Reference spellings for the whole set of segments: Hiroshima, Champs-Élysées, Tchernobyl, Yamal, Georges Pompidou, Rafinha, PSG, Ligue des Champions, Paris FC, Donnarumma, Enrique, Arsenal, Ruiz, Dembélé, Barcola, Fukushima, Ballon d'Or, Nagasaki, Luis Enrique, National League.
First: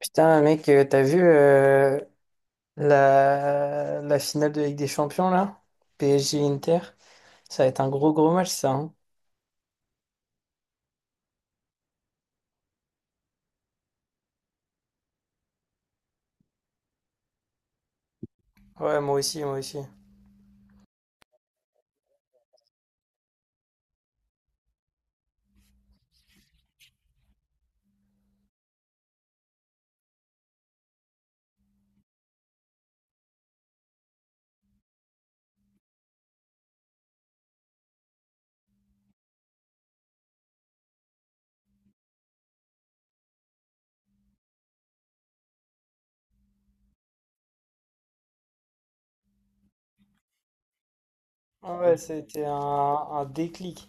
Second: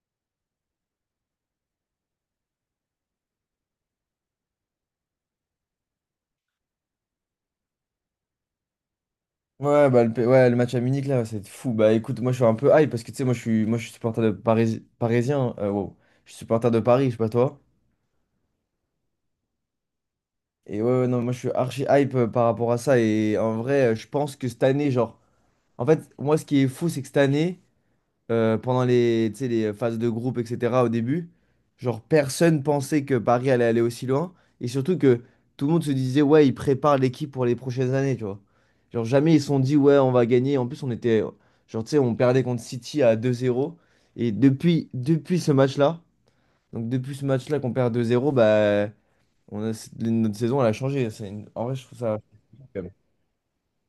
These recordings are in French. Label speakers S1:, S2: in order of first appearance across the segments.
S1: Putain, mec, t'as vu la finale de Ligue des Champions là? PSG-Inter? Ça va être un gros gros match ça. Hein.
S2: Ouais, bah, ouais, le match à Munich, là, c'est fou. Bah écoute, moi je suis un peu hype parce que tu sais, moi, je suis supporter de Paris, parisien, hein. Wow. Je suis supporter de Paris, je sais pas toi.
S1: Ouais, moi aussi, moi aussi.
S2: Et ouais, ouais, non, moi je suis archi hype, par rapport à ça. Et en vrai, je pense que cette année, genre, en fait, moi ce qui est fou, c'est que cette année, pendant, tu sais, les phases de groupe, etc., au début. Genre, personne pensait que Paris allait aller aussi loin. Et surtout que tout le monde se disait, ouais, ils préparent l'équipe pour les prochaines années, tu vois. Genre, jamais ils se sont dit, ouais, on va gagner. En plus, on était, genre, tu sais, on perdait contre City à 2-0. Depuis ce match-là, qu'on perd 2-0, bah notre saison, elle a changé. En vrai,
S1: Ah
S2: je
S1: ouais,
S2: trouve ça.
S1: c'était un déclic.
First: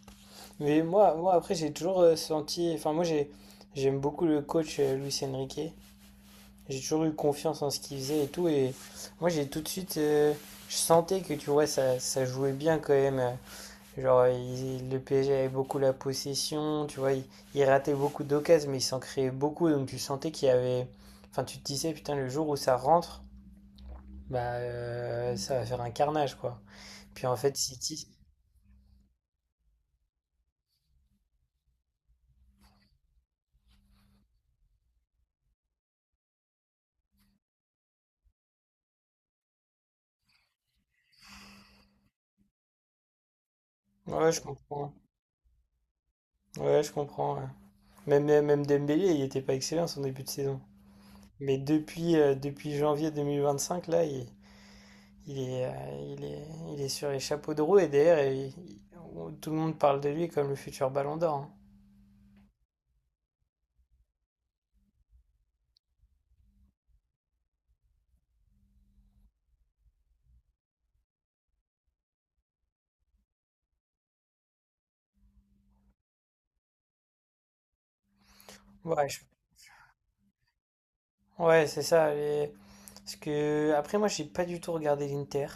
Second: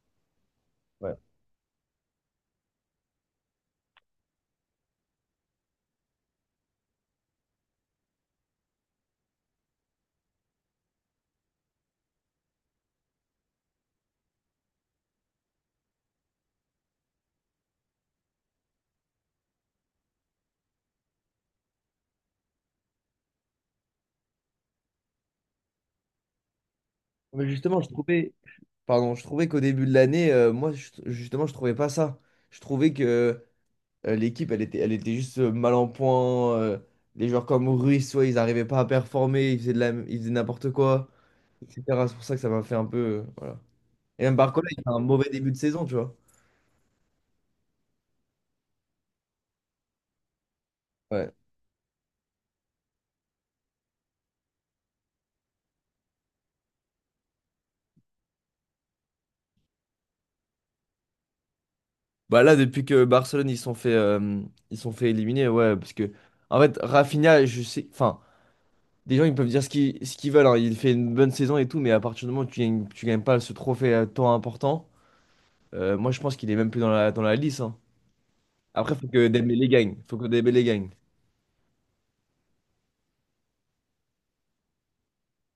S1: Mais moi,
S2: Ouais.
S1: moi après, j'ai toujours senti. Enfin, moi, j'ai, j'aime beaucoup le coach Luis Enrique. J'ai toujours eu confiance en ce qu'il faisait et tout. Et moi, j'ai tout de suite. Je sentais que, tu vois, ça jouait bien quand même. Genre, le PSG avait beaucoup la possession, tu vois, il ratait beaucoup d'occasions, mais il s'en créait beaucoup, donc tu sentais qu'il y avait... Enfin, tu te disais, putain, le jour où ça rentre, bah, ça va faire un carnage, quoi. Puis en
S2: Mais
S1: fait,
S2: justement, je
S1: City...
S2: trouvais. Pardon, je trouvais qu'au début de l'année, moi, justement, je trouvais pas ça. Je trouvais que l'équipe, elle était, juste mal en point. Les joueurs comme Ruiz, soit ils n'arrivaient pas à performer, ils faisaient n'importe quoi, etc. C'est pour ça que ça m'a fait un peu, voilà. Et
S1: Ouais,
S2: même
S1: je
S2: Barcola, il fait
S1: comprends.
S2: un mauvais début de saison, tu vois.
S1: Ouais, je comprends, ouais. Même Dembélé, il était pas excellent son début de saison.
S2: Ouais.
S1: Mais depuis, depuis janvier 2025, là, il est, il est, il est sur les chapeaux de roue, et derrière, tout le monde parle de lui comme le futur Ballon d'Or. Hein.
S2: Bah là, depuis que Barcelone, ils sont fait éliminer, ouais, parce que, en fait, Rafinha, je sais, enfin, des gens, ils peuvent dire ce qu'ils veulent, hein, il fait une bonne saison et tout, mais à partir du moment où tu gagnes pas ce trophée à temps important. Moi, je pense qu'il est même plus dans la lice, hein. Après,
S1: Ouais,
S2: faut
S1: je
S2: que Dembélé gagne. Faut que Dembélé gagne.
S1: ouais, c'est ça. Parce que après, moi, j'ai pas du tout regardé l'Inter.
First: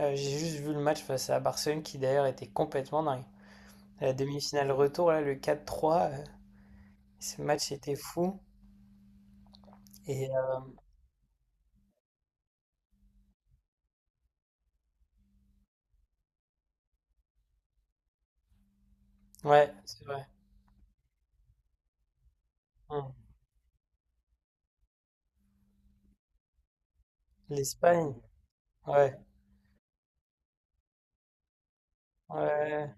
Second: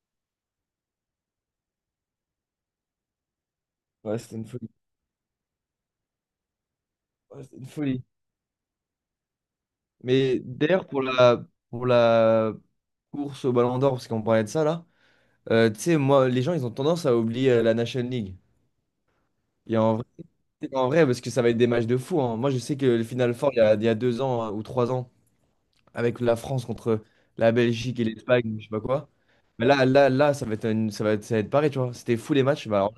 S1: J'ai juste vu le match face à Barcelone, qui d'ailleurs était complètement dingue. La
S2: Ouais, c'était une folie.
S1: demi-finale retour, là, le quatre trois ce
S2: Ouais, c'était une
S1: match était
S2: folie.
S1: fou. Et
S2: Mais d'ailleurs, pour la course au Ballon d'Or, parce qu'on parlait de ça là, tu sais, moi, les gens, ils ont tendance à oublier la National League.
S1: ouais,
S2: Et
S1: c'est vrai.
S2: en vrai, parce que ça va être des matchs de fou, hein. Moi, je sais que le
S1: Hmm.
S2: Final Four, il y a 2 ans ou 3 ans, avec la France contre la Belgique et
S1: L'Espagne,
S2: l'Espagne, je sais pas quoi.
S1: ouais,
S2: Mais là, là, là, ça va être pareil, tu vois. C'était fou, les matchs. Bah,
S1: ouais,
S2: alors,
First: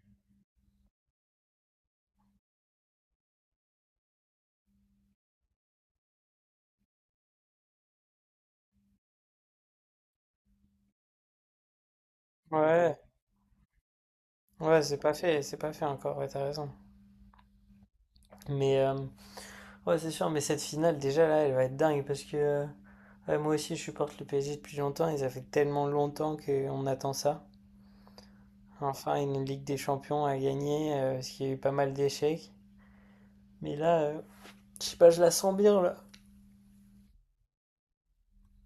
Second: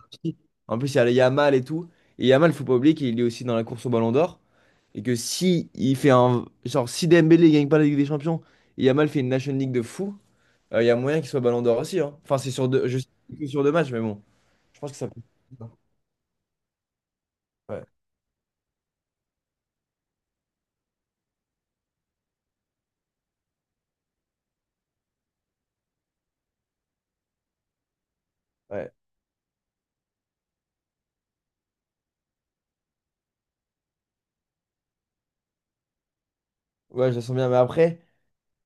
S2: en plus, il y a Yamal et tout. Et Yamal, faut pas oublier qu'il est aussi dans la course au Ballon d'Or. Et que si il fait un. Genre, si Dembélé gagne pas la Ligue des Champions et Yamal fait une National League de fou, il y a moyen qu'il soit Ballon d'Or aussi, hein. Enfin, c'est sur deux,
S1: ouais,
S2: je sais que c'est sur 2 matchs, mais bon. Je
S1: ouais,
S2: pense que ça peut.
S1: c'est pas fait encore. Ouais, t'as raison.
S2: Ouais,
S1: Mais ouais, c'est sûr. Mais cette finale, déjà là, elle va être dingue parce que ouais, moi aussi, je supporte le PSG depuis longtemps. Et ça fait tellement longtemps qu'on attend ça.
S2: ouais.
S1: Enfin, une Ligue des Champions à gagner, parce qu'il y a eu pas mal d'échecs. Mais là, je sais pas, je la sens bien là.
S2: Ouais, je le sens bien. Mais après,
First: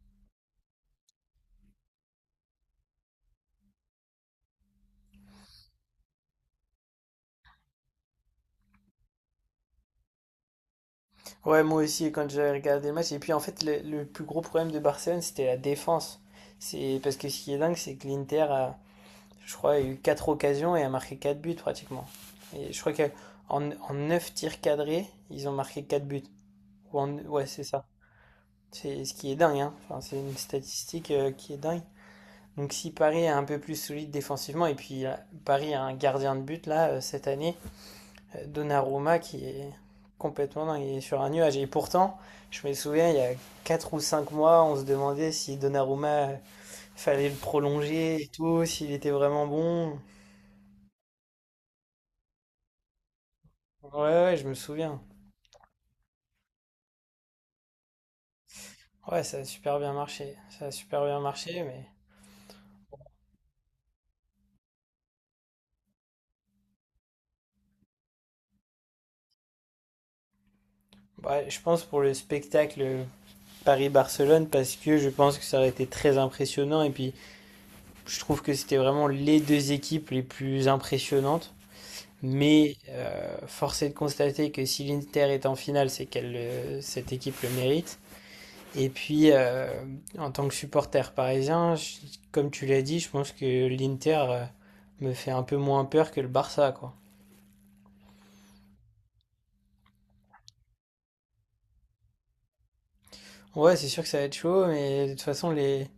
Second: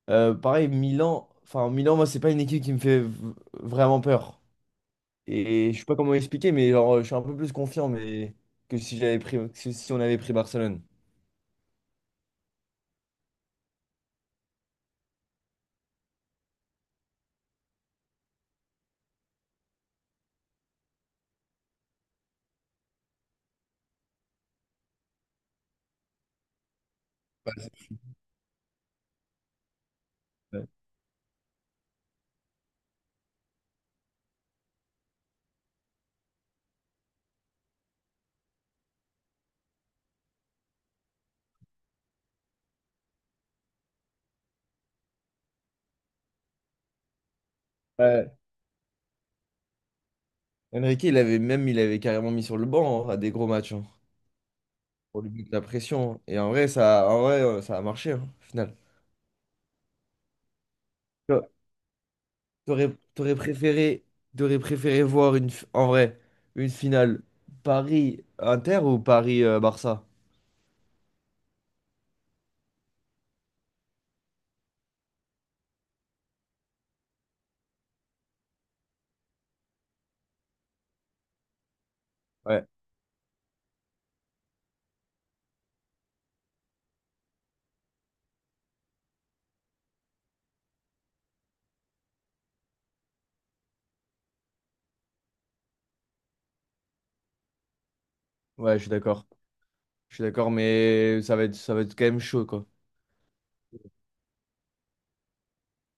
S2: pareil, Milan. Enfin, Milan, moi, c'est pas une équipe qui me fait vraiment peur. Et je sais pas comment expliquer, mais genre, je suis un peu plus confiant, mais... que si on avait pris Barcelone.
S1: Ouais, moi aussi, quand j'avais regardé le match. Et puis en fait, le plus gros problème de Barcelone, c'était la défense. C'est parce que ce qui est dingue, c'est que l'Inter a, je crois, a eu 4 occasions et a marqué 4 buts pratiquement. Et je crois qu'en 9 tirs cadrés, ils ont marqué 4 buts. Ouais, c'est ça. C'est ce qui est dingue, hein. Enfin, c'est une
S2: Ouais.
S1: statistique qui est dingue. Donc si Paris est un peu plus solide défensivement, et puis Paris a un gardien de but là cette année, Donnarumma qui est complètement dingue, il est sur un nuage. Et pourtant, je me souviens, il y a 4 ou 5 mois, on se demandait si Donnarumma fallait le prolonger et
S2: Ouais.
S1: tout, s'il était vraiment bon.
S2: Enrique, il avait carrément mis sur le banc, hein, à des gros matchs, hein,
S1: Ouais, ouais, je me souviens.
S2: pour lui mettre la pression, hein. Et en vrai, ça a marché, hein, au final.
S1: Ouais, ça a super bien marché. Ça a super bien
S2: Toi,
S1: marché, mais
S2: T'aurais, t'aurais préféré, t'aurais préféré voir en vrai, une finale Paris-Inter ou Paris-Barça?
S1: bah, je pense pour le spectacle Paris-Barcelone, parce que je pense que ça aurait été très impressionnant. Et puis je trouve que c'était vraiment les deux équipes les plus impressionnantes.
S2: Ouais,
S1: Mais force est de constater que si l'Inter est en finale, c'est qu'elle, cette équipe le mérite. Et puis, en tant que supporter parisien, comme tu l'as dit, je pense que l'Inter me fait un peu moins peur que le Barça, quoi.
S2: ouais, je suis d'accord. Je suis d'accord, mais ça va être quand même chaud, quoi.
S1: Ouais, c'est sûr que ça va être chaud, mais de toute façon,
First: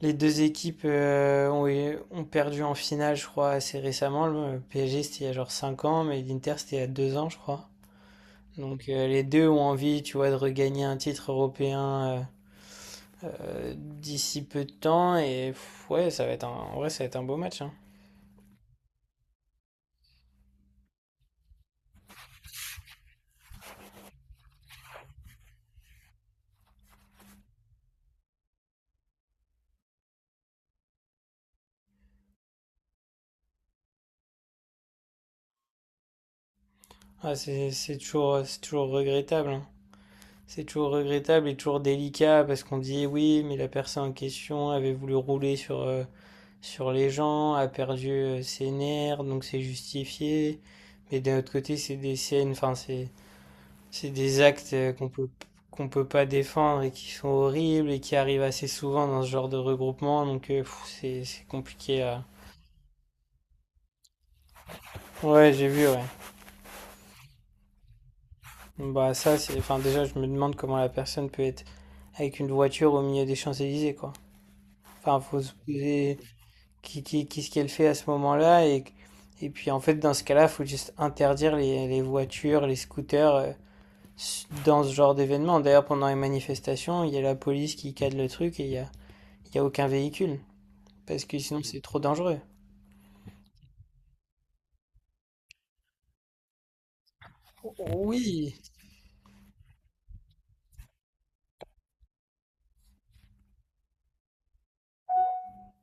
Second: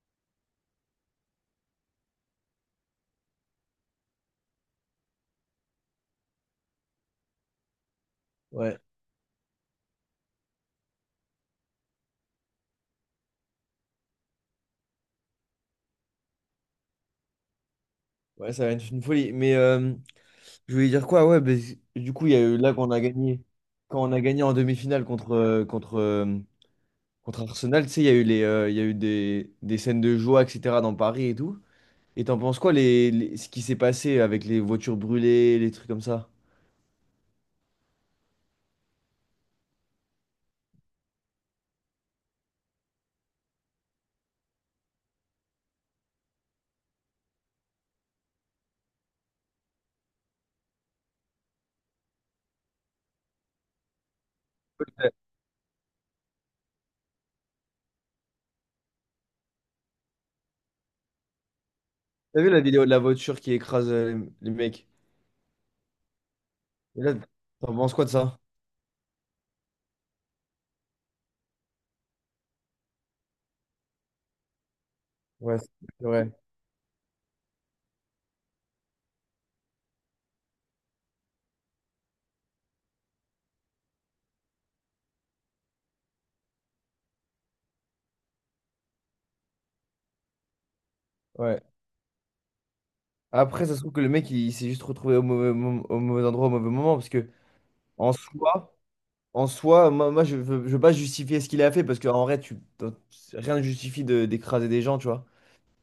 S1: les deux équipes ont, ont perdu en finale, je crois, assez récemment. Le PSG, c'était il y a genre 5 ans, mais l'Inter, c'était il y a 2 ans, je crois.
S2: Ouais,
S1: Donc les deux ont envie, tu vois, de regagner un titre européen d'ici peu de temps. Et pff, ouais, ça va être un, en vrai, ça va être un beau match. Hein.
S2: ouais, ça va être une folie. Je voulais dire quoi? Ouais, ben, du coup, il y a eu là qu'on a gagné. Quand on a gagné en demi-finale contre Arsenal, tu sais, il y a eu des scènes de joie, etc., dans Paris et tout. Et t'en penses quoi, ce qui s'est passé avec les voitures brûlées, les trucs comme ça?
S1: Ah, c'est toujours, c'est toujours regrettable. Hein. C'est toujours regrettable et toujours délicat parce qu'on dit oui, mais la personne en question avait voulu rouler sur, sur les gens, a perdu ses nerfs, donc c'est justifié. Mais d'un autre côté, c'est des scènes, enfin, c'est des actes qu'on peut pas défendre et qui sont horribles et qui arrivent assez souvent dans ce genre de regroupement, donc c'est compliqué à...
S2: T'as vu la vidéo de la voiture qui écrase les mecs?
S1: Ouais, j'ai vu, ouais.
S2: Et là, t'en penses quoi de ça?
S1: Bah ça, c'est... Enfin, déjà, je me demande comment la personne peut être avec une voiture au milieu des Champs-Élysées, quoi. Enfin, faut se
S2: Ouais, c'est
S1: poser
S2: vrai.
S1: qu'est-ce qu'elle fait à ce moment-là et... Et puis, en fait, dans ce cas-là, faut juste interdire les voitures, les scooters dans ce genre d'événement. D'ailleurs, pendant les manifestations, il y a la police qui cadre le truc et il y a aucun véhicule. Parce que sinon
S2: Ouais.
S1: c'est trop dangereux.
S2: Après, ça se trouve que le mec, il s'est juste retrouvé au mauvais endroit, au mauvais moment, parce que en
S1: Oui,
S2: soi. En soi, moi, je veux pas justifier ce qu'il a fait parce qu'en vrai, rien ne justifie d'écraser des gens, tu vois.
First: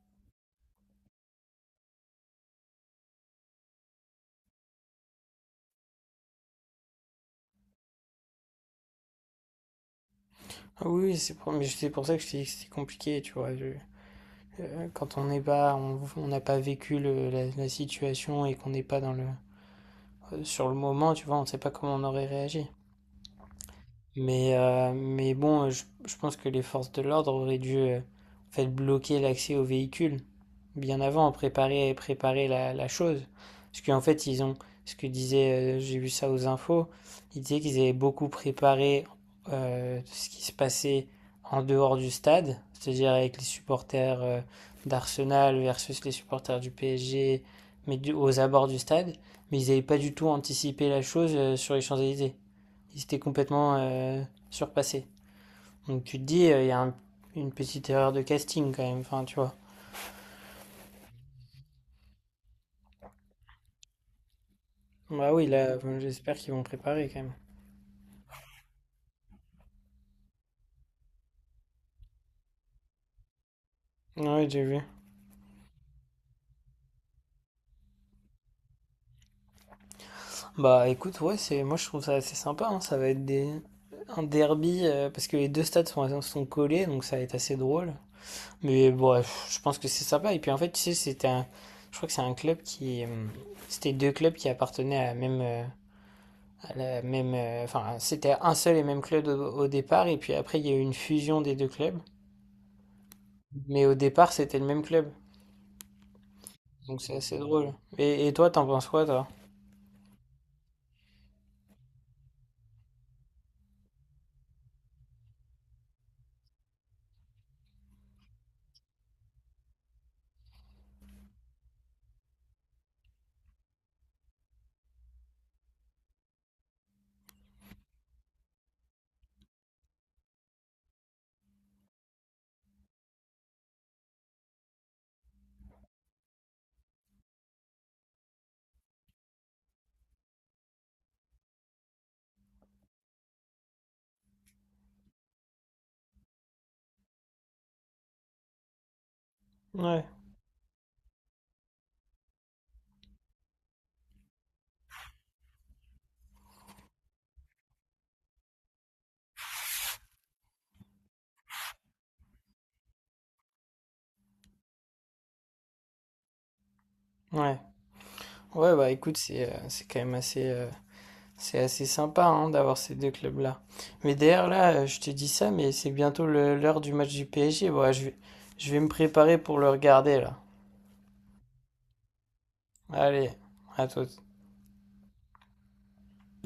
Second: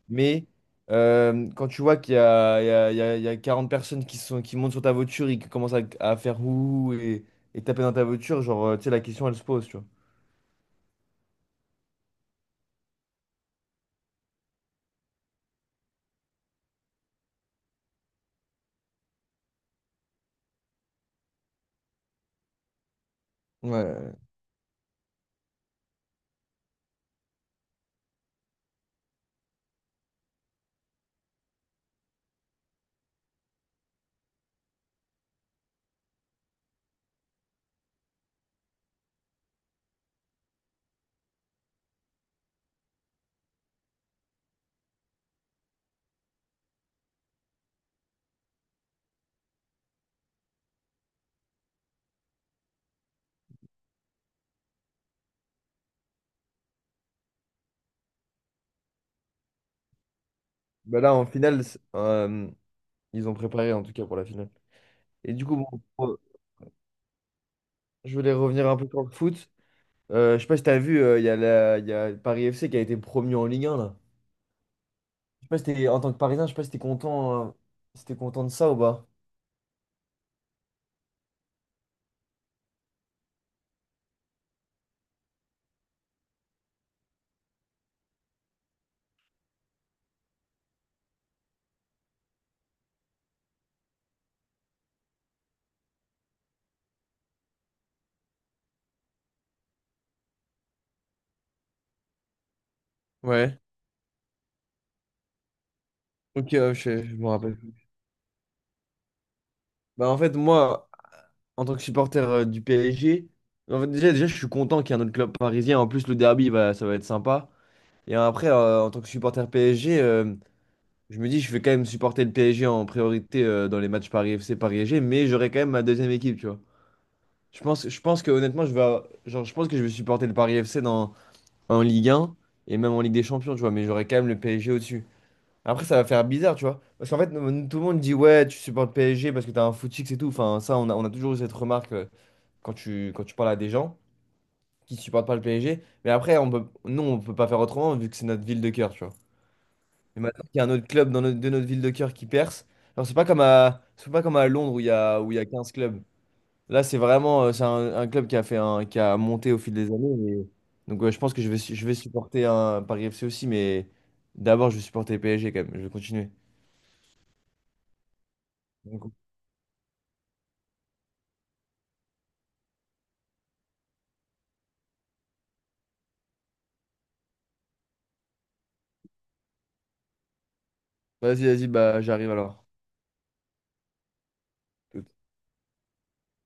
S2: Mais quand tu vois qu'il y a, il y a, il y a- il y a 40 personnes qui montent sur ta voiture et qui commencent à faire ouh et taper dans ta voiture, genre, tu sais, la question, elle se pose, tu vois.
S1: ah oui, oui, c'est pour, mais c'est pour ça que je t'ai dit que c'était compliqué, tu vois. Euh, quand on n'est pas, on n'a pas vécu la, la situation et qu'on n'est pas dans le, sur le moment, tu vois, on ne sait pas comment on aurait réagi.
S2: Ouais. Ouais.
S1: Mais bon, je pense que les forces de l'ordre auraient dû en fait, bloquer l'accès aux véhicules bien avant, préparer, préparer la, la chose. Parce qu'en fait, ils ont, ce que disait, j'ai vu ça aux infos, ils disaient qu'ils avaient beaucoup préparé ce qui se passait en dehors du stade, c'est-à-dire avec les supporters d'Arsenal versus les supporters du PSG, mais aux abords du stade. Mais ils n'avaient pas du tout anticipé la chose sur les Champs-Élysées. Ils étaient complètement surpassés. Donc tu te dis, il y a un- une petite erreur de casting quand même, enfin tu vois.
S2: Bah là, en finale, ils ont préparé en tout cas pour la finale.
S1: Bah
S2: Et du
S1: oui,
S2: coup, bon,
S1: là, bon,
S2: pour-
S1: j'espère qu'ils vont préparer quand
S2: je voulais revenir un peu sur le foot. Je sais pas si t'as vu, il y a Paris FC qui a été promu en Ligue 1, là.
S1: même. Ouais, j'ai vu.
S2: Sais pas si t'es- En tant que Parisien, je sais pas si t'es content, si t'es content de ça ou pas.
S1: Bah écoute, ouais, c'est, moi je trouve ça assez sympa, hein. Ça va être des, un derby, parce que les deux stades sont, sont collés, donc ça va être assez drôle. Mais bref, je pense que c'est sympa. Et puis en fait, tu sais, c'était un, je crois que c'est un club qui, c'était deux clubs qui appartenaient à la même, enfin, c'était un seul et même club au, au départ, et puis après, il y a eu une fusion des deux clubs.
S2: Ouais,
S1: Mais au départ, c'était le même club.
S2: ok, ouais,
S1: Donc c'est
S2: je me
S1: assez
S2: rappelle.
S1: drôle. Et toi, t'en penses quoi, toi?
S2: Bah, en fait, moi, en tant que supporter du PSG, en fait, déjà, je suis content qu'il y ait un autre club parisien. En plus, le derby, bah, ça va être sympa. Et après, en tant que supporter PSG, je me dis, je vais quand même supporter le PSG en priorité dans les matchs Paris FC, Paris SG, mais j'aurai quand même ma deuxième équipe, tu vois. Je pense que, honnêtement, genre, je pense que je vais supporter le Paris FC en Ligue 1 et même en Ligue des Champions, tu vois, mais j'aurai quand même le PSG au-dessus. Après, ça va faire bizarre, tu vois. Parce qu'en fait, tout le monde dit, ouais, tu supportes PSG parce que t'as un footix et tout. Enfin, ça, on a toujours eu cette remarque quand quand tu parles à des gens qui supportent pas le PSG. Mais après, on peut, nous, on peut pas faire autrement vu que c'est notre ville de cœur, tu vois.
S1: Ouais,
S2: Et maintenant qu'il y a un autre club dans de notre ville de cœur qui perce, alors c'est pas comme à Londres où où il y a 15 clubs. Là, c'est vraiment, c'est un club qui a fait un, qui a monté au fil des années. Donc, ouais, je pense que je vais supporter un Paris FC aussi, mais d'abord, je vais supporter PSG quand même. Je vais continuer.
S1: ouais. Ouais, bah écoute, c'est quand même assez, c'est assez sympa hein, d'avoir ces deux clubs-là. Mais d'ailleurs, là, je te dis ça, mais c'est bientôt l'heure du match du PSG. Bon, ouais, je vais me préparer pour le regarder, là.
S2: Vas-y, vas-y, bah j'arrive alors.
S1: Allez, à toi.